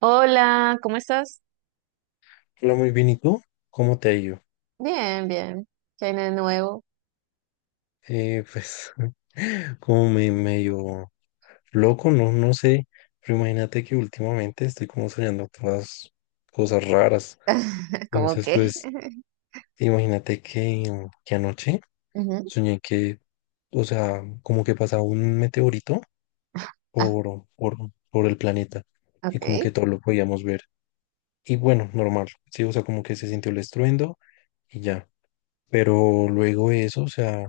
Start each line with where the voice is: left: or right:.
right: Hola, ¿cómo estás?
left: Hola, muy bien. ¿Y tú? ¿Cómo te ha ido?
right: Bien, bien. ¿Qué hay de nuevo?
left: Eh, pues, como me medio loco, no sé. Pero imagínate que últimamente estoy como soñando todas cosas raras.
right: ¿Cómo
left: Entonces,
right: qué?
left: pues, imagínate que anoche
right: Ujú.
left: soñé que, o sea, como que pasaba un meteorito
right: Ah,
left: por, por, por el planeta y como
right: ok.
left: que todo lo podíamos ver. Y bueno, normal, sí, o sea, como que se sintió el estruendo y ya. Pero luego de eso, o sea.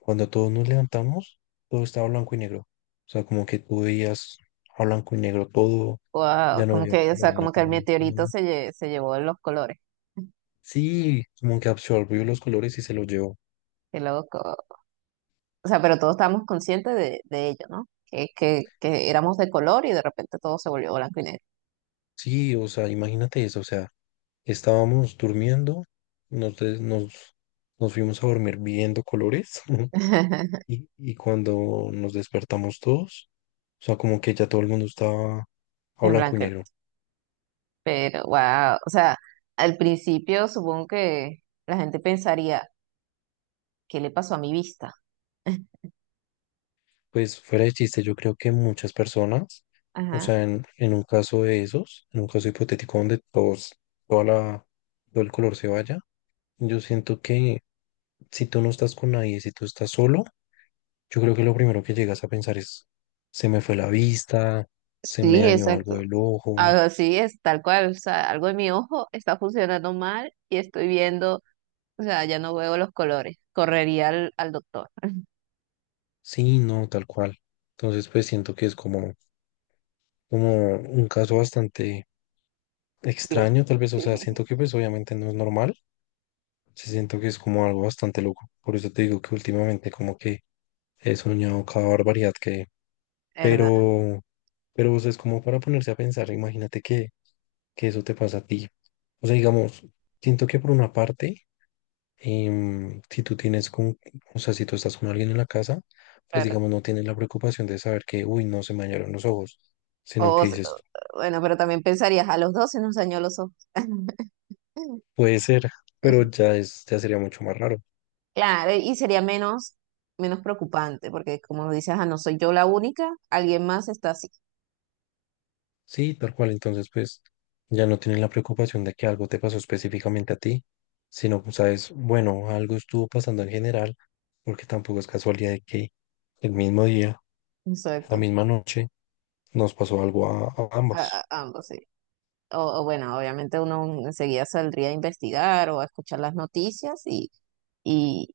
left: Cuando todos nos levantamos, todo estaba blanco y negro. O sea, como que tú veías a blanco y negro todo,
right: Wow,
left: ya no
right: como
left: había
right: que, o
left: color
right: sea,
left: en la
right: como que el meteorito
left: televisión.
right: se llevó los colores.
left: Sí, como que absorbió los colores y se los llevó.
right: Qué loco. O sea, pero todos estábamos conscientes de ello, ¿no? Que éramos de color y de repente todo se volvió blanco y negro.
left: Sí, o sea, imagínate eso, o sea, estábamos durmiendo, nos, des- nos, nos fuimos a dormir viendo colores y cuando nos despertamos todos, o sea, como que ya todo el mundo estaba a
right: En
left: blanco y
right: blanco y negro.
left: negro.
right: Pero, wow. O sea, al principio supongo que la gente pensaría, ¿qué le pasó a mi vista?
left: Pues fuera de chiste, yo creo que muchas personas, o
right: Ajá.
left: sea, en un caso de esos, en un caso hipotético donde todos, toda la, todo el color se vaya, yo siento que si tú no estás con nadie, si tú estás solo, yo creo que lo primero que llegas a pensar es, se me fue la vista, se me
right: Sí,
left: dañó algo
right: exacto.
left: del ojo,
right: Así es, tal cual, o sea, algo en mi ojo está funcionando mal y estoy viendo, o sea, ya no veo los colores, correría al doctor.
left: sí, no, tal cual. Entonces, pues siento que es como, como un caso bastante
right: Dios.
left: extraño, tal vez, o sea,
right: Sí.
left: siento que pues obviamente no es normal se siento que es como algo bastante loco. Por eso te digo que últimamente como que he soñado cada barbaridad que...
right: ¿Verdad?
left: Pero, pero o sea, es como para ponerse a pensar, imagínate que eso te pasa a ti. O sea, digamos, siento que por una parte, si tú tienes con, o sea, si tú estás con alguien en la casa, pues
right: Claro.
left: digamos, no tienes la preocupación de saber que, uy, no se me dañaron los ojos, sino
right: O, o-
left: que dices,
right: bueno, pero también pensarías, a los 12 nos dañó los ojos.
left: puede ser, pero ya es, ya sería mucho más raro.
right: Claro, y sería menos, menos preocupante, porque como dices, ah, no soy yo la única, alguien más está así.
left: Sí, tal cual. Entonces, pues ya no tienes la preocupación de que algo te pasó específicamente a ti, sino, pues, sabes, bueno, algo estuvo pasando en general, porque tampoco es casualidad de que el mismo día, la
right: Exacto.
left: misma noche, nos pasó algo a ambos.
right: Ambos, sí. O bueno, obviamente uno enseguida saldría a investigar o a escuchar las noticias y,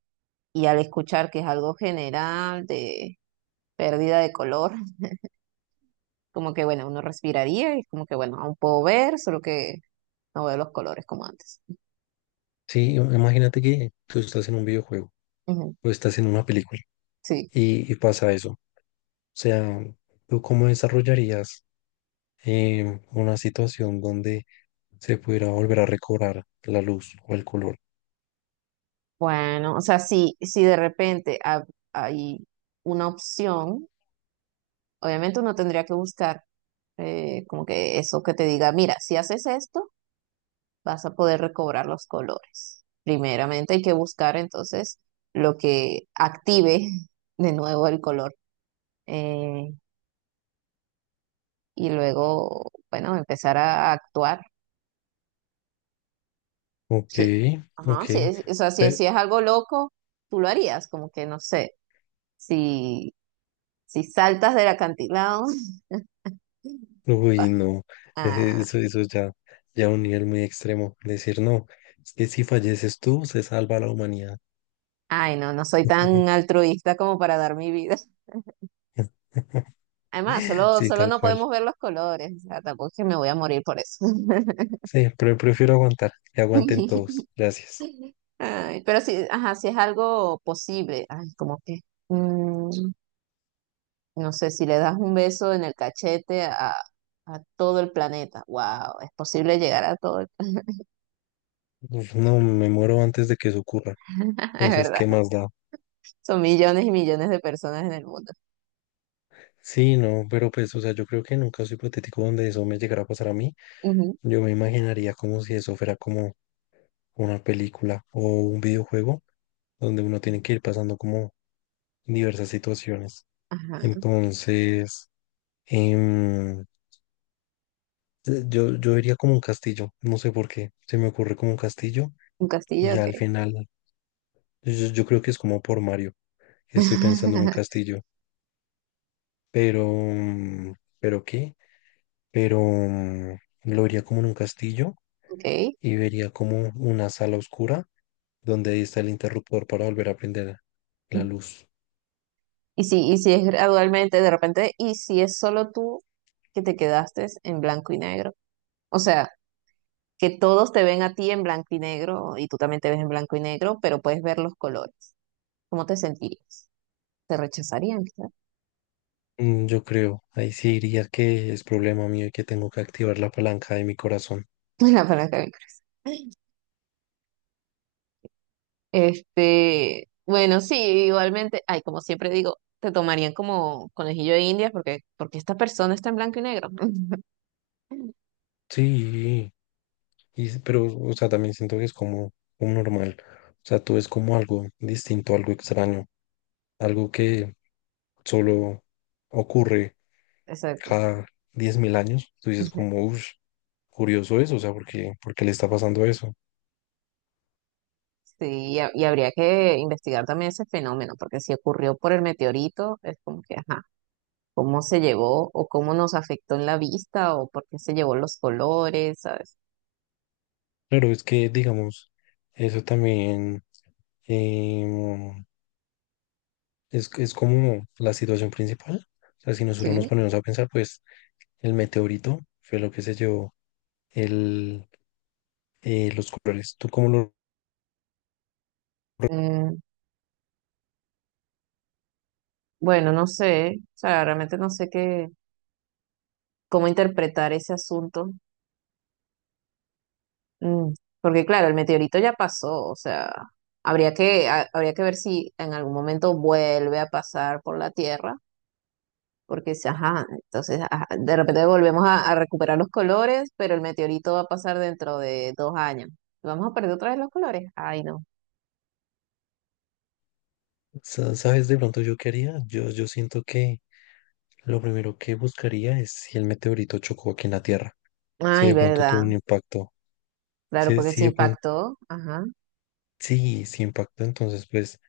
right: y al escuchar que es algo general de pérdida de color, como que bueno, uno respiraría y como que bueno, aún puedo ver, solo que no veo los colores como antes.
left: Sí, imagínate que tú estás en un videojuego
right: Ujú,
left: o estás en una película
right: sí.
left: y pasa eso. O sea, ¿tú cómo desarrollarías una situación donde se pudiera volver a recobrar la luz o el color?
right: Bueno, o sea, si de repente hay una opción, obviamente uno tendría que buscar como que eso que te diga, mira, si haces esto, vas a poder recobrar los colores. Primeramente hay que buscar entonces lo que active de nuevo el color. Eh, y luego, bueno, empezar a actuar.
left: Ok,
right: Sí, ajá,
left: ok.
right: sí, o sea,
left: Pe-
right: si es algo loco, tú lo harías, como que no sé, si, si saltas del acantilado,
left: Uy, no,
right: ah,
left: eso ya, ya un nivel muy extremo. Decir, no, es que si falleces tú, se salva la humanidad.
right: ay, no, no soy tan altruista como para dar mi vida. Además,
left: Sí,
right: solo
left: tal
right: no
left: cual.
right: podemos ver los colores, o sea, tampoco es que me voy a morir por eso.
left: Sí, pero prefiero aguantar, que aguanten todos. Gracias.
right: Ay, pero sí, ajá, si es algo posible, ay, como que, mm, no sé, si le das un beso en el cachete a todo el planeta, wow, es posible llegar a todo el
left: Uf, no, me muero antes de que eso ocurra.
right: planeta, es
left: Entonces,
right: verdad.
left: ¿qué más da?
right: Son millones y millones de personas en el mundo.
left: Sí, no, pero pues, o sea, yo creo que en un caso hipotético donde eso me llegara a pasar a mí,
right: Ujú,
left: yo me imaginaría como si eso fuera como una película o un videojuego donde uno tiene que ir pasando como diversas situaciones.
right: ajá,
left: Entonces, em, yo diría como un castillo, no sé por qué, se me ocurre como un castillo
right: un castillo,
left: y al
right: ok.
left: final, yo creo que es como por Mario, estoy pensando en un castillo, pero, mm, ¿pero qué? Pero mm, lo vería como en un castillo
right: Ok.
left: y vería como una sala oscura donde ahí está el interruptor para volver a prender la luz.
right: Y si es gradualmente, de repente, y si es solo tú que te quedaste en blanco y negro. O sea, que todos te ven a ti en blanco y negro y tú también te ves en blanco y negro, pero puedes ver los colores. ¿Cómo te sentirías? ¿Te rechazarían, quizás?
left: Mm, yo creo, ahí sí diría que es problema mío y que tengo que activar la palanca de mi corazón.
right: La palabra que me ocurre. Este, bueno, sí, igualmente, ay, como siempre digo, te tomarían como conejillo de India porque, porque esta persona está en blanco y negro.
left: Sí. Y, s- pero, o sea, también siento que es como, como normal. O sea, tú es como algo distinto, algo extraño, algo que solo ocurre
right: Exacto.
left: cada 10.000 años. Tú dices
right: Ujú.
left: como, uff, curioso eso, o sea, porque porque le está pasando eso?
right: Sí, y, y habría que investigar también ese fenómeno, porque si ocurrió por el meteorito, es como que, ajá, cómo se llevó o cómo nos afectó en la vista o por qué se llevó los colores, ¿sabes?
left: Claro, es que, digamos, eso también em, es como la situación principal. O sea, si nosotros nos
right: Sí.
left: ponemos a pensar, pues el meteorito fue lo que se llevó el, los colores. ¿Tú cómo lo
right: Mm, bueno, no sé, o sea, realmente no sé qué, cómo interpretar ese asunto. Mm, porque claro, el meteorito ya pasó, o sea, habría habría que ver si en algún momento vuelve a pasar por la Tierra, porque si, ajá, entonces ajá, de repente volvemos a recuperar los colores, pero el meteorito va a pasar dentro de dos años. ¿Vamos a perder otra vez los colores? Ay, no.
left: Sa- ¿Sabes de pronto yo qué haría? Yo siento que lo primero que buscaría es si el meteorito chocó aquí en la Tierra, si
right: Ay,
left: de pronto tuvo
right: verdad.
left: un impacto,
right: Claro,
left: si,
right: porque
left: si
right: se
left: de pronto,
right: impactó. Ajá,
left: sí, sí impactó, entonces pues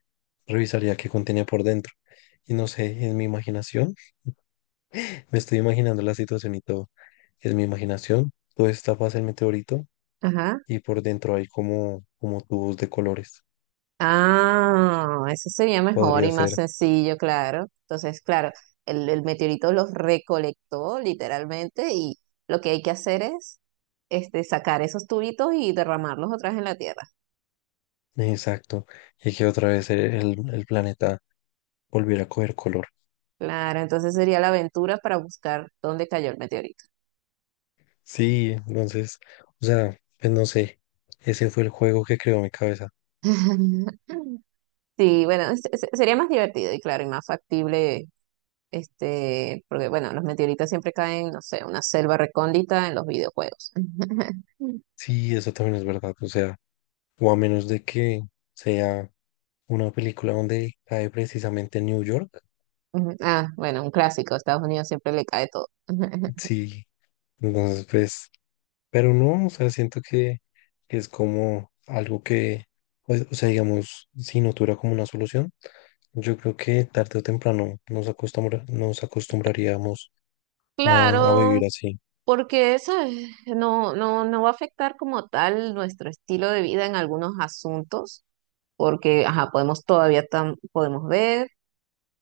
left: revisaría qué contenía por dentro. Y no sé, en mi imaginación, me estoy imaginando la situación y todo, es mi imaginación, todo está pasa el meteorito
right: ajá.
left: y por dentro hay como, como tubos de colores,
right: Ah, eso sería mejor y
left: podría
right: más
left: ser,
right: sencillo, claro. Entonces, claro, el meteorito los recolectó literalmente y lo que hay que hacer es este, sacar esos tubitos y derramarlos otra vez en la tierra.
left: exacto, y que otra vez el planeta volviera a coger color.
right: Claro, entonces sería la aventura para buscar dónde cayó el meteorito.
left: Sí, entonces, o sea, pues no sé, ese fue el juego que creó mi cabeza.
right: Sí, bueno, sería más divertido y claro, y más factible, este, porque bueno, los meteoritos siempre caen, no sé, en una selva recóndita en los videojuegos.
left: Sí, eso también es verdad, o sea, o a menos de que sea una película donde cae precisamente en New York,
right: Ujú. Ah, bueno, un clásico. Estados Unidos siempre le cae todo.
left: sí, entonces pues, pero no, o sea, siento que es como algo que, pues, o sea, digamos, si no tuviera como una solución, yo creo que tarde o temprano nos acostumbra, nos acostumbraríamos a, a
right: Claro,
left: vivir así.
right: porque eso no, no, no va a afectar como tal nuestro estilo de vida en algunos asuntos, porque ajá, podemos todavía podemos ver,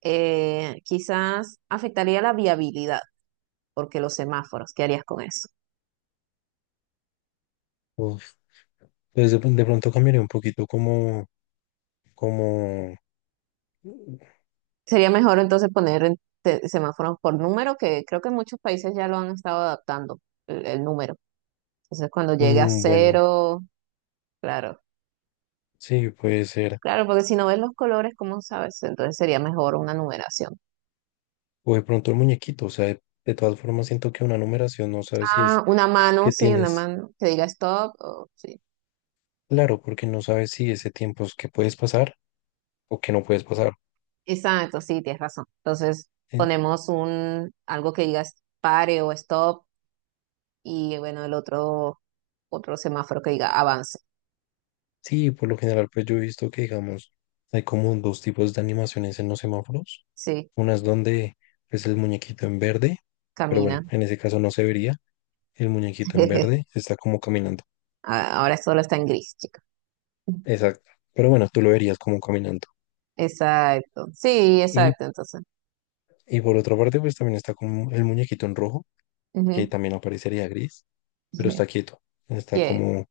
right: quizás afectaría la viabilidad, porque los semáforos, ¿qué harías con eso?
left: Uf, pues de pronto cambiaría un poquito como Como,
right: Sería mejor entonces poner semáforos por número, que creo que en muchos países ya lo han estado adaptando, el número. Entonces cuando llegue a
left: mm, bueno,
right: cero, claro.
left: sí, puede ser.
right: Claro, porque si no ves los colores, ¿cómo sabes? Entonces sería mejor una numeración.
left: O de pronto el muñequito, o sea, de todas formas siento que una numeración no sabes si es
right: Ah, una mano,
left: que
right: sí, una
left: tienes,
right: mano que diga stop. O, sí.
left: claro, porque no sabes si ese tiempo es que puedes pasar o que no puedes pasar.
right: Exacto, sí, tienes razón. Entonces
left: En-
right: ponemos un algo que diga pare o stop y bueno, el otro semáforo que diga avance.
left: Sí, por lo general, pues yo he visto que, digamos, hay como dos tipos de animaciones en los semáforos.
right: Sí,
left: Unas donde, pues, el muñequito en verde, pero
right: camina.
left: bueno, en ese caso no se vería. El muñequito en verde está como caminando.
right: Ah, ahora solo está en gris, chica.
left: Exacto. Pero bueno, tú lo verías como caminando.
right: Exacto. Sí,
left: Y
right: exacto, entonces.
left: Y por otra parte, pues también está como el muñequito en rojo, que
right: Ujú.
left: también aparecería gris, pero está quieto. Está
right: Yeah.
left: como,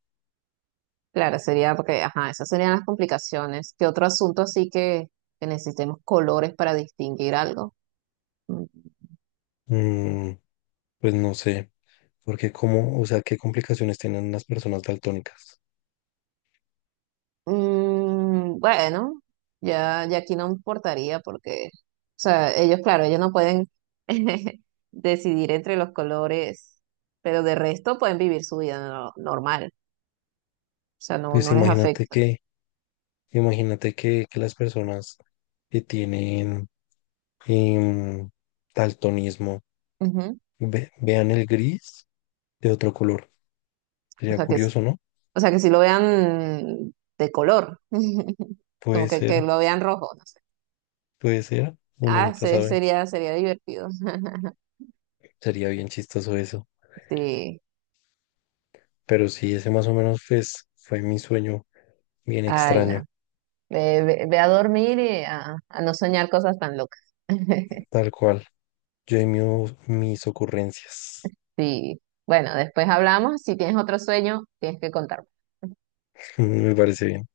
right: Claro, sería porque, ajá, esas serían las complicaciones. ¿Qué otro asunto así que necesitemos colores para distinguir algo? Mm,
left: mm, pues no sé, porque como, o sea, qué complicaciones tienen las personas daltónicas.
right: bueno, ya aquí no importaría porque, o sea, ellos, claro, ellos no pueden decidir entre los colores, pero de resto pueden vivir su vida normal, o sea, no,
left: Pues
right: no les afecta.
left: imagínate que las personas que tienen em, daltonismo
right: Ujú.
left: ve- vean el gris de otro color.
right: O
left: Sería
right: sea que,
left: curioso, ¿no?
right: o sea que si lo vean de color, como
left: Puede
right: que
left: ser,
right: lo vean rojo, no sé.
left: puede ser, uno
right: Ah,
left: nunca sabe.
right: sería, sería divertido.
left: Sería bien chistoso eso.
right: Sí,
left: Pero sí, ese más o menos pues, fue mi sueño bien
right: ay, no.
left: extraño,
right: Ve a dormir y a no soñar cosas tan locas.
left: tal cual. Yo y mi- mis ocurrencias.
right: Sí, bueno, después hablamos. Si tienes otro sueño, tienes que contar.
left: Me parece bien.